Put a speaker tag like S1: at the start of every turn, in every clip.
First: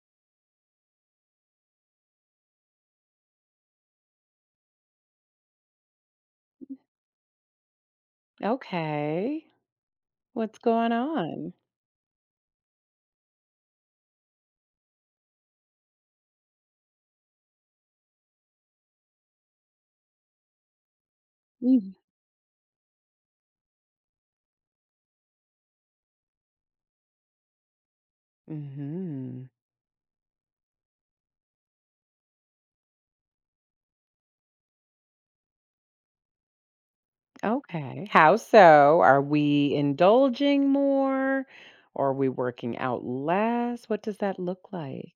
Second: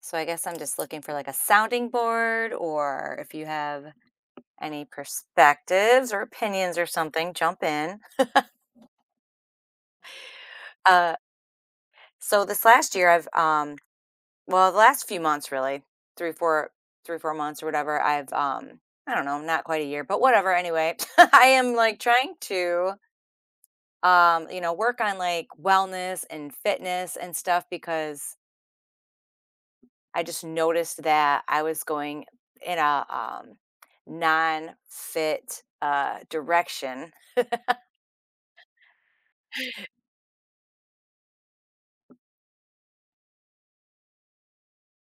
S1: So I guess I'm just looking for like a sounding board, or if you have any perspectives or opinions or something, jump in.
S2: Okay. What's going
S1: Uh
S2: on?
S1: so this last year I've the last few months really, three, four three, four months or whatever, I don't know, not quite a year, but whatever anyway. I am
S2: Mm.
S1: like trying to work on like wellness and fitness and stuff because
S2: Mhm.
S1: I just noticed that I was going in a non fit direction.
S2: Okay. How so? Are we indulging more? Or are we working out less? What does that look like?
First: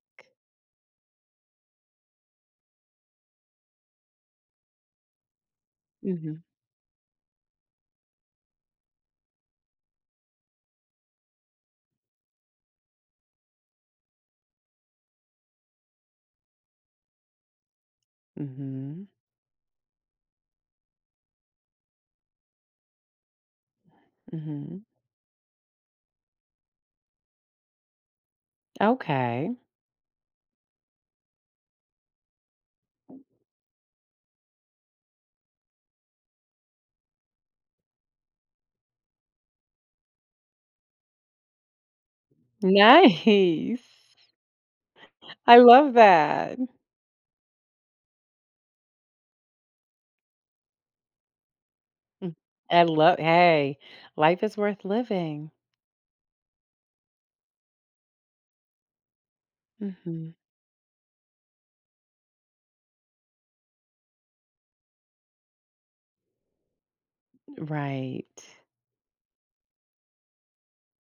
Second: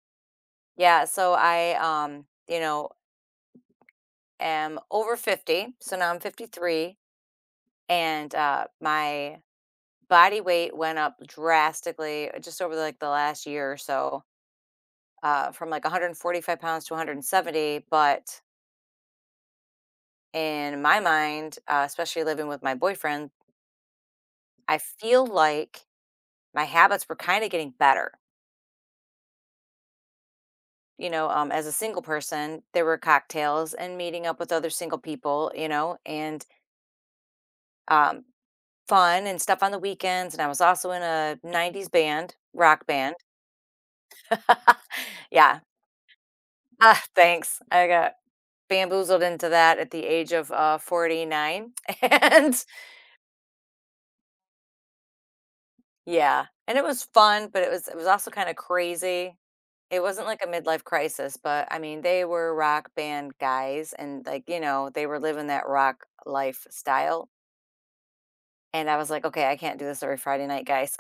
S1: Yeah. So I am over 50. So now I'm
S2: Mhm.
S1: 53. And my body weight went up drastically just over like the last year or so, from like 145 pounds to 170. But
S2: Mhm.
S1: in my mind, especially living with my boyfriend, I
S2: Mhm.
S1: feel like my habits were kind of getting better.
S2: Okay.
S1: As a single person, there were cocktails and meeting up with other single people, you know, and um, fun and stuff on the weekends. And I was also in a 90s band, rock band.
S2: Nice. I
S1: Yeah.
S2: love that.
S1: Ah, thanks. I got bamboozled into that at the age of 49.
S2: Mm.
S1: And
S2: I love hey, life is worth living.
S1: yeah, and it was fun, but it was also kind of crazy. It wasn't
S2: Mhm.
S1: like a midlife crisis, but I mean, they were rock band guys and, like, you know, they were living that rock lifestyle.
S2: Right.
S1: And I was like, "Okay, I can't do this every Friday night, guys."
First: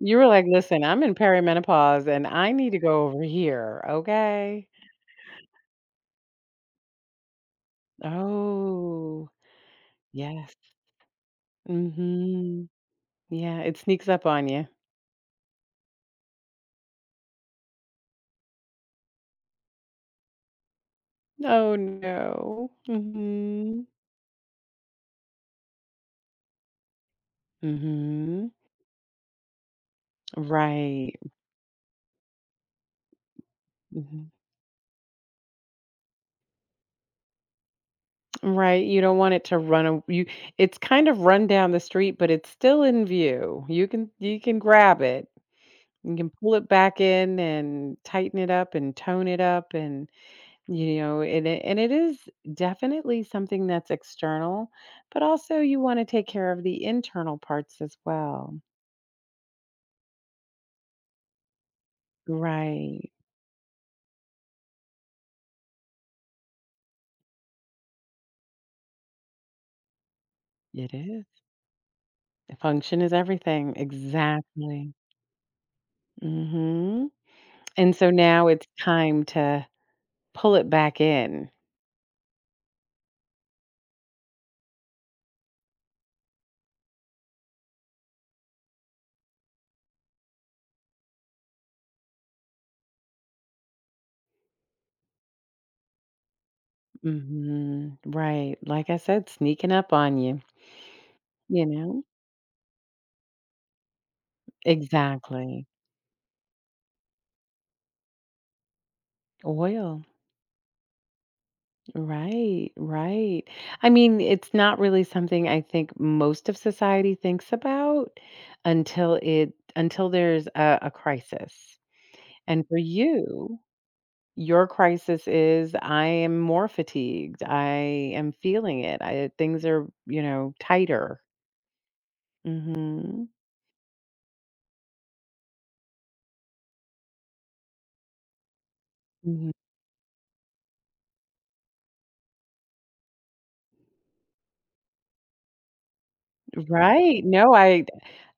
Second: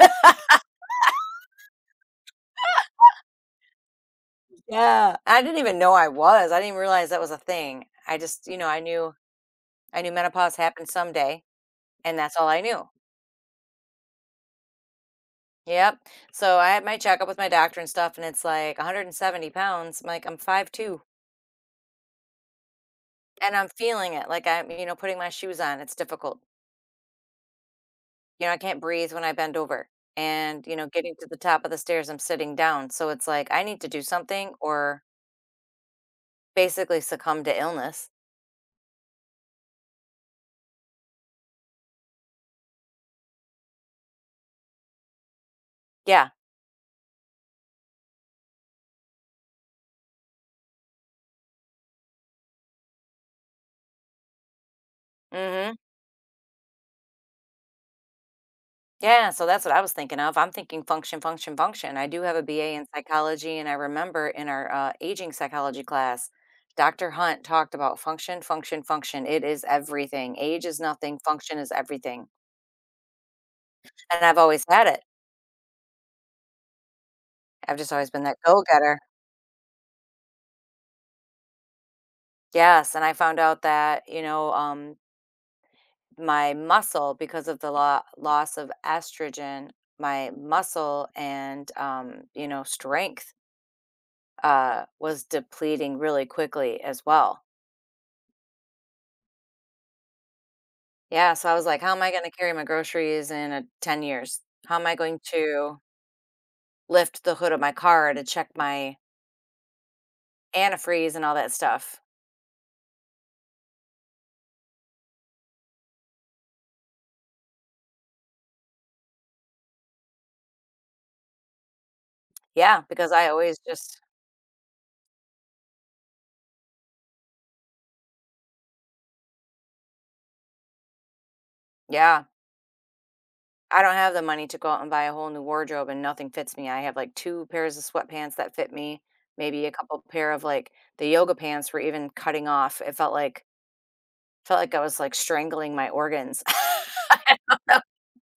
S2: You were like, "Listen, I'm in perimenopause and I need to go over here, okay?"
S1: Yeah. I didn't even realize that was a thing. I just, you know,
S2: Oh,
S1: I knew
S2: yes.
S1: menopause happened someday, and that's all I
S2: Mhm.
S1: knew.
S2: Yeah, it sneaks up on you.
S1: Yep. So I had my checkup with my doctor and stuff, and it's like 170 pounds. I'm like, "I'm 5'2",
S2: Oh, no.
S1: and I'm
S2: Mhm.
S1: feeling it. Like, I'm, you know, putting my shoes on, it's difficult. You
S2: Mhm.
S1: know, I can't breathe when I bend over, and, you know, getting
S2: Right.
S1: to the top of the stairs, I'm sitting down, so it's like, I need to do
S2: Mhm.
S1: something or basically succumb to illness."
S2: Right, you don't want it to run a you. It's kind of run down the street, but it's still in view. You can grab it. You
S1: Yeah.
S2: can pull it back in and tighten it up and tone it up. And you know, and it is definitely something that's external, but also
S1: Mhm.
S2: you want to take care of the internal parts as well.
S1: Yeah, so that's what I was thinking of. I'm thinking function, function, function. I do have a BA in
S2: Right,
S1: psychology, and I remember in our aging psychology class, Dr. Hunt talked about function, function, function. It is everything. Age is
S2: it
S1: nothing,
S2: is.
S1: function is everything.
S2: Function is everything,
S1: And I've always had
S2: exactly.
S1: it.
S2: Hmm.
S1: I've just
S2: And so
S1: always been that
S2: now
S1: go
S2: it's
S1: getter.
S2: time to pull it back in.
S1: Yes. And I found out that, you know, my muscle, because of the loss of estrogen, my muscle and, strength was depleting really quickly as well.
S2: Hmm, right, like I said, sneaking up on you.
S1: Yeah, so I was
S2: You
S1: like, how am
S2: know,
S1: I gonna carry my groceries in a 10 years? How am I going
S2: exactly.
S1: to lift the hood of my car to check my
S2: Oil.
S1: antifreeze and all that stuff?
S2: Right, right. I mean, it's not really something I think most of society thinks about until it until there's a crisis. And for
S1: Yeah, because I always
S2: you,
S1: just
S2: your crisis is I am more fatigued. I am feeling it. I things are, you know, tighter.
S1: Yeah,
S2: Mhm.
S1: I don't have the money to go out and buy a whole new wardrobe and nothing fits me. I have like 2 pairs of sweatpants that fit me,
S2: Mhm.
S1: maybe a couple pair of like the yoga pants were even cutting off. It felt like I was like strangling my organs.
S2: Right. No, I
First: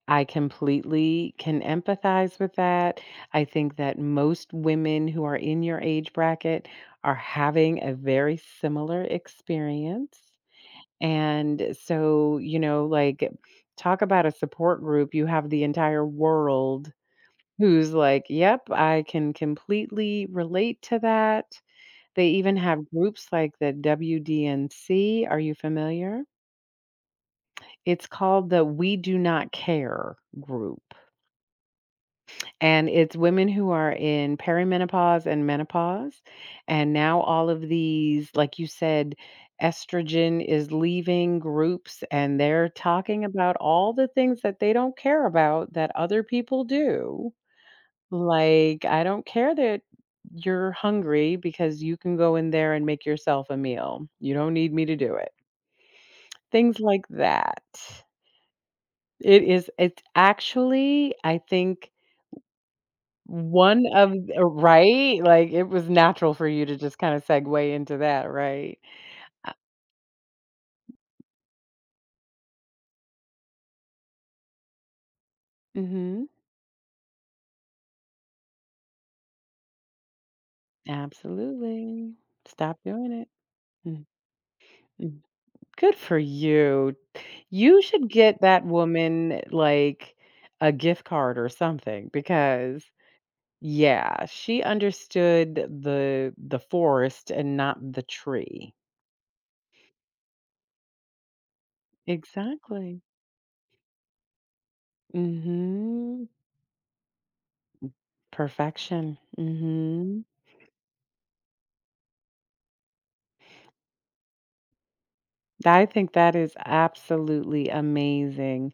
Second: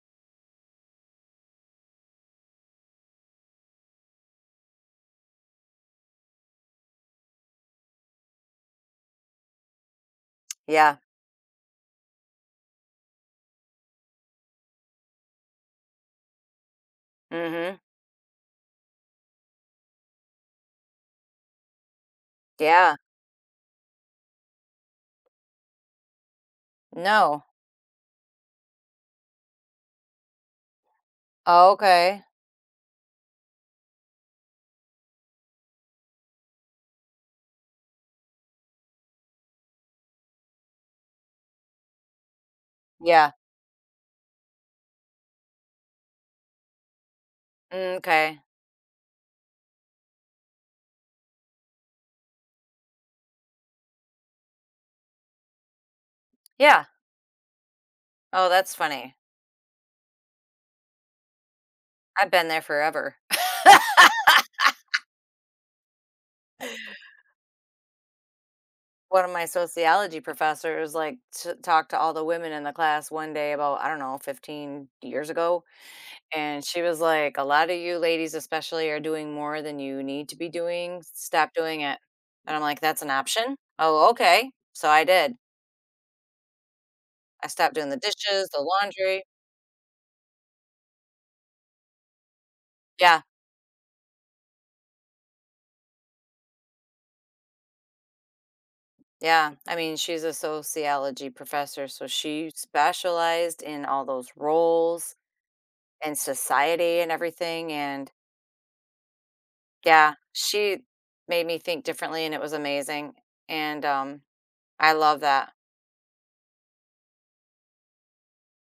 S2: I completely can empathize with that. I think that most women who are in your age bracket are having a very similar experience.
S1: Yeah.
S2: And so, you know, like, talk about a support group. You have the entire world
S1: Mhm.
S2: who's like, yep, I can completely relate to that. They even have
S1: Yeah.
S2: groups like the WDNC. Are you familiar?
S1: No.
S2: It's called the We Do Not Care group.
S1: Oh, okay.
S2: And it's women who are in perimenopause and menopause. And now all of these, like you said, estrogen is leaving groups, and they're talking
S1: Yeah.
S2: about all the things that they don't care about that other people do.
S1: Mm, okay.
S2: Like, I don't care that you're hungry, because you can go in there and make yourself a meal. You don't need me to do it. Things
S1: Yeah.
S2: like that.
S1: Oh, that's funny.
S2: It is, it's actually, I think,
S1: I've been there forever.
S2: one of right? Like, it was natural for you to just kinda segue into that, right?
S1: One of my
S2: Uh
S1: sociology professors like talked to all the women in the class one day about, I don't know, 15 years ago,
S2: mhm.
S1: and she was like, a lot of you ladies especially are doing more than you need to be doing, stop doing it.
S2: Absolutely.
S1: And I'm like,
S2: Stop
S1: that's an
S2: doing it.
S1: option,
S2: Mm,
S1: oh, okay. So I
S2: mm.
S1: did.
S2: Good for you.
S1: I stopped
S2: You
S1: doing the
S2: should get
S1: dishes, the
S2: that
S1: laundry.
S2: woman, like, a gift card or something, because
S1: Yeah,
S2: yeah, she understood the forest and not the tree.
S1: yeah, I mean, she's a sociology professor, so she
S2: Exactly.
S1: specialized in all those roles and
S2: Mhm.
S1: society and everything. And
S2: Perfection.
S1: yeah,
S2: Mhm.
S1: she made me think differently, and it was amazing, and, um, I love that.
S2: I think that is absolutely amazing.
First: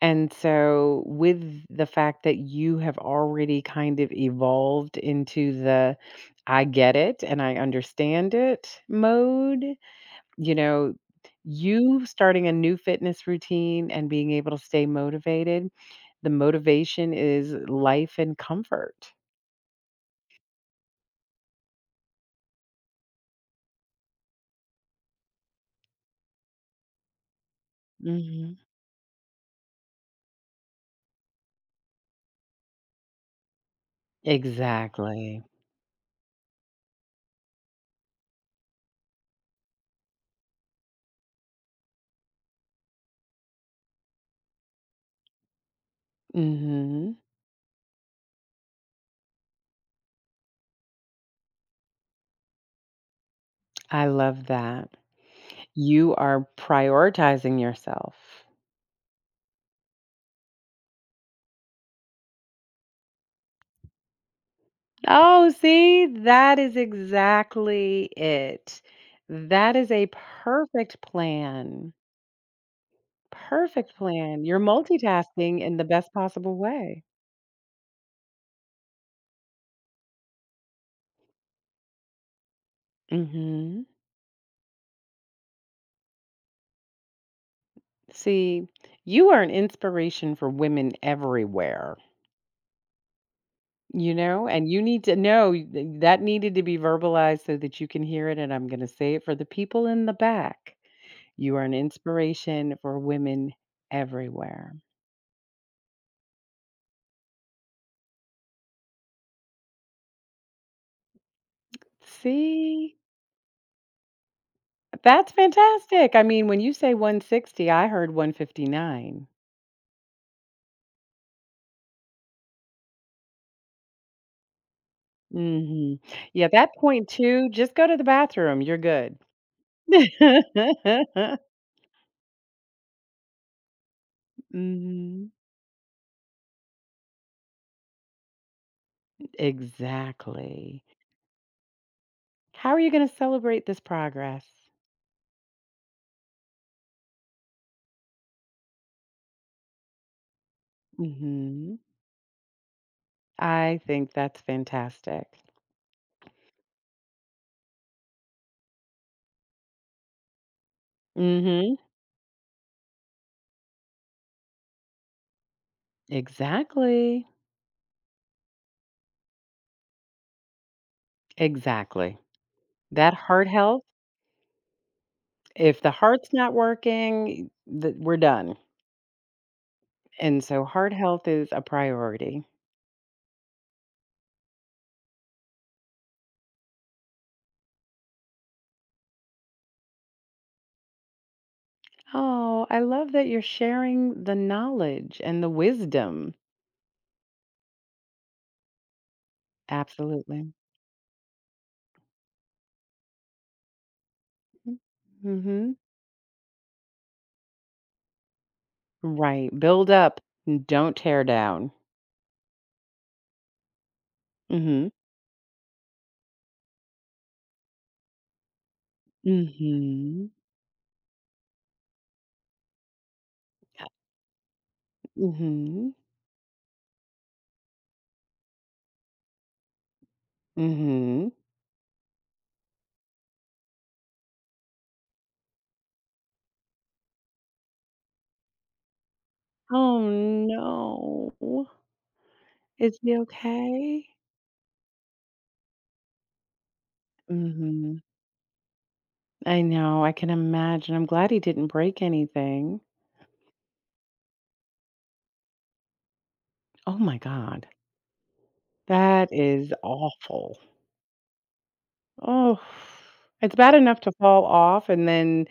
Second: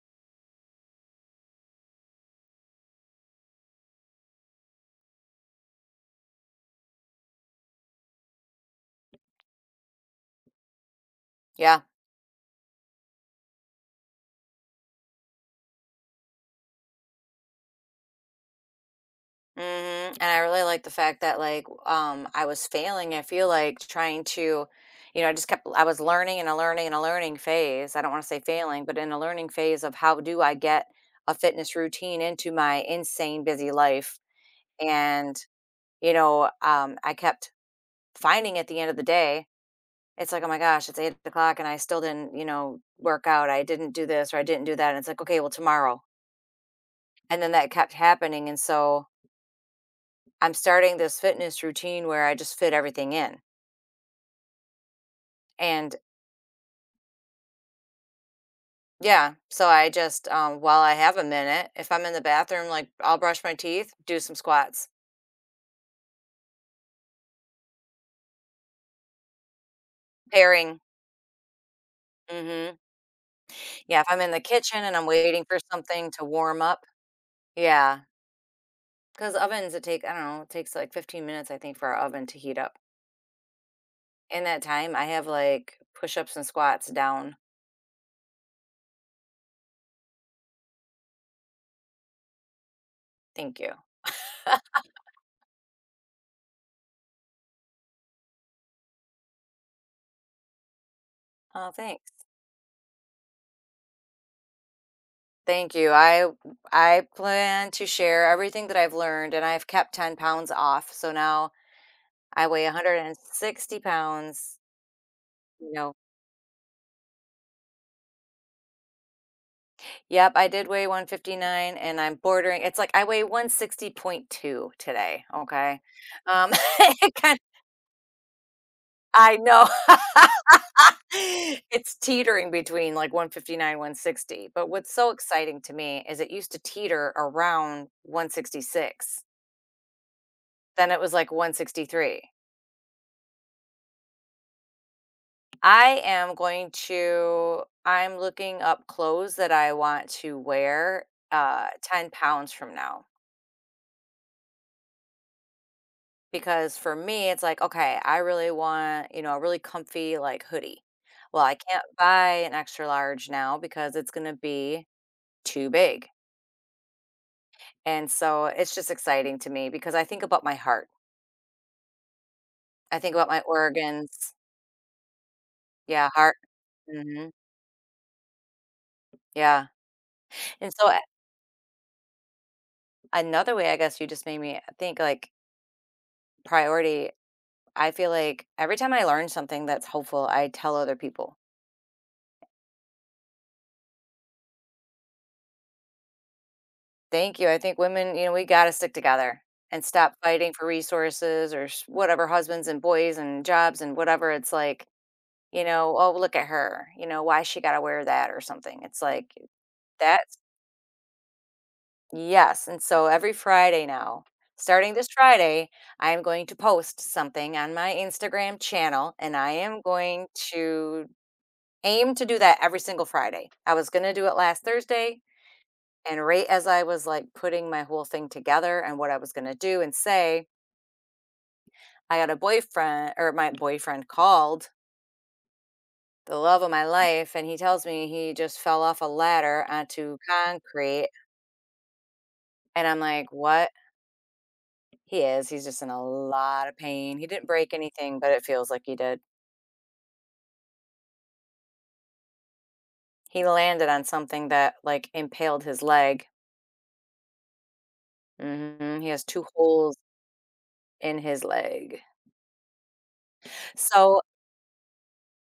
S2: And so, with the fact that you have already kind of evolved into the I get it and I understand it mode, you know,
S1: Yeah,
S2: you starting a new fitness routine and being able to stay motivated, the motivation is life and comfort.
S1: mhm, and I really like the fact that, like, I was failing, I feel like, trying to, you know, I just kept I was learning and a learning and a learning phase. I don't wanna say
S2: Mhm.
S1: failing, but in a learning phase of how do I get a fitness routine into my insane busy life, and,
S2: Exactly.
S1: you know, I kept finding at the end of the day it's like, oh my gosh, it's 8 o'clock and I still didn't, you know, work out. I didn't do this or I didn't do that. And it's like, okay, well, tomorrow.
S2: Mhm.
S1: And then that kept happening. And so I'm starting this fitness routine where I just fit everything in.
S2: I love that.
S1: And
S2: You are prioritizing yourself.
S1: yeah, so I just, while I have a minute, if I'm in the bathroom, like, I'll brush my teeth, do some squats,
S2: Oh, see, that is exactly it. That is a
S1: pairing.
S2: perfect plan.
S1: Hmm.
S2: Perfect
S1: Yeah, if I'm in the
S2: plan. You're
S1: kitchen and I'm waiting for
S2: multitasking in the
S1: something
S2: best
S1: to
S2: possible
S1: warm up,
S2: way.
S1: yeah, because ovens, it take I don't know, it takes like 15 minutes, I think, for our oven to heat up.
S2: Hmm.
S1: In that time, I have, like, push-ups and squats down.
S2: See, you are an inspiration for women everywhere,
S1: Thank you.
S2: you know, and you need to know that needed to be verbalized so that you can hear it. And I'm going to say it for the people in the back. You are
S1: Oh,
S2: an
S1: thanks.
S2: inspiration for women everywhere.
S1: Thank you. I plan to share everything that I've learned, and I've kept 10 pounds off, so now I weigh
S2: See?
S1: 160 pounds,
S2: That's
S1: you know.
S2: fantastic. I mean, when you say 160, I heard 159.
S1: Yep, I did weigh 159, and I'm bordering, it's like I weigh 160.2 today, okay?
S2: Mhm. Yeah,
S1: Um,
S2: that point
S1: it kind
S2: 2, just go to the bathroom, you're good.
S1: I know. It's teetering between, like, 159, 160, but what's so
S2: Mhm.
S1: exciting to me is it used to teeter around 166,
S2: Exactly.
S1: then it was, like, 163.
S2: How are you gonna celebrate this progress?
S1: I am going to I'm looking up clothes that I want to wear,
S2: Mhm.
S1: 10 pounds from now,
S2: I think that's fantastic.
S1: because for me, it's like, "Okay, I really want, you know, a really comfy, like, hoodie." Well, I
S2: Mhm.
S1: can't buy an extra large now because it's gonna be too big.
S2: Exactly.
S1: And so it's just exciting to me because I think about my heart.
S2: Exactly.
S1: I think
S2: That
S1: about my
S2: heart health,
S1: organs.
S2: if the
S1: Yeah,
S2: heart's
S1: heart.
S2: not
S1: Hmm.
S2: working, th we're done.
S1: Yeah.
S2: And so
S1: And so
S2: heart health is a priority.
S1: another way, I guess, you just made me think, like, priority. I feel like every time I learn something that's hopeful, I tell other people,
S2: Oh, I love that you're sharing the knowledge and the wisdom.
S1: thank you. I think women, you know, we got to stick together and stop fighting
S2: Absolutely.
S1: for resources or whatever, husbands and boys and jobs and whatever. It's
S2: M
S1: like, you
S2: Mhm.
S1: know, oh, look at her, you know, why she got to wear that or something. It's like,
S2: Right, build up.
S1: that.
S2: And don't tear down.
S1: Yes, and so every Friday now,
S2: Mhm.
S1: starting this Friday, I am going to post something on my Instagram channel, and I am going
S2: Mhm.
S1: to aim to do that every single Friday. I
S2: Uh,
S1: was going to do it last Thursday,
S2: mhm.
S1: and right as I was like putting my whole thing together and what I was going to do and say,
S2: Mhm.
S1: I got a boyfriend, or my boyfriend called, the love of my life, and he tells me he just fell off a ladder
S2: Oh,
S1: onto concrete.
S2: no.
S1: And
S2: Is
S1: I'm
S2: he
S1: like, what.
S2: okay?
S1: He is, he's just in a lot of pain. He didn't break
S2: Mhm.
S1: anything, but it feels like he did.
S2: I know, I can imagine, I'm glad he didn't break anything.
S1: He landed on something that, like, impaled his leg.
S2: Oh my god.
S1: Mhm, he has
S2: That
S1: 2
S2: is
S1: holes
S2: awful.
S1: in his leg.
S2: Oh, it's bad enough to
S1: So
S2: fall off, and then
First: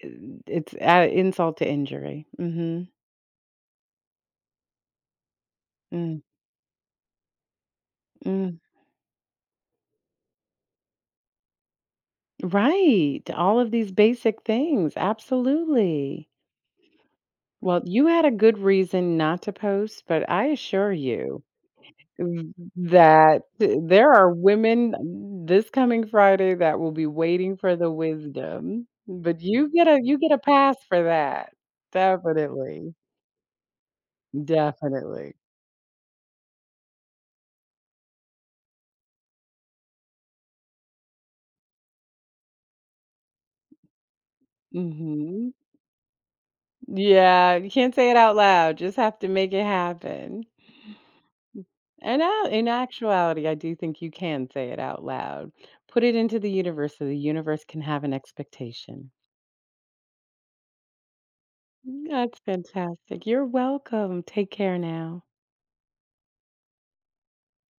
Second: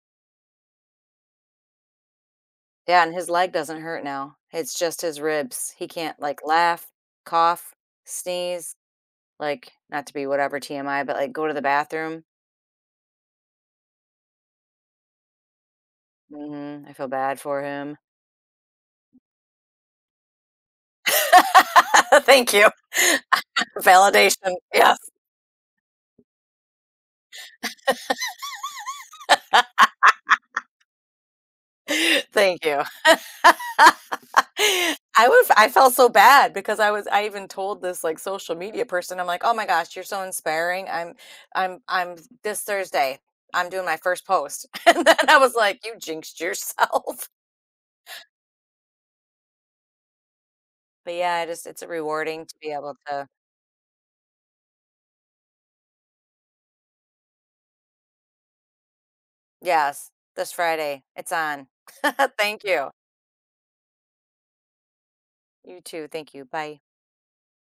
S2: it's add insult to injury. Mhm.
S1: yeah, and his leg doesn't hurt now. It's just his ribs. He can't,
S2: Mm,
S1: like, laugh, cough,
S2: mm.
S1: sneeze, like, not to be whatever, TMI, but, like, go to the bathroom.
S2: Right, all of these basic things, absolutely.
S1: Mhm, I feel bad for
S2: Well,
S1: him.
S2: you had a good reason not to post, but I assure you th
S1: Thank you.
S2: that there are
S1: Validation,
S2: women
S1: yes.
S2: mm, this coming Friday that will be waiting for the wisdom, but you get a pass for that.
S1: Thank you.
S2: Definitely.
S1: I
S2: Definitely.
S1: was, I felt so bad because I was, I even told this like social media person, I'm like, "Oh my gosh, you're so inspiring. I'm this Thursday. I'm doing my first post." And then I
S2: Mhm.
S1: was like, "You jinxed yourself."
S2: Yeah, you can't say it out loud, just have to make it happen.
S1: But yeah, I just, it's
S2: And
S1: rewarding
S2: out
S1: to
S2: in
S1: be able to.
S2: actuality, I do think you can say it out loud. Put it into the universe so the universe can have an expectation.
S1: Yes, this Friday. It's on.
S2: Mm, that's
S1: Thank you.
S2: fantastic. You're welcome. Take care now.
S1: You too. Thank you. Bye.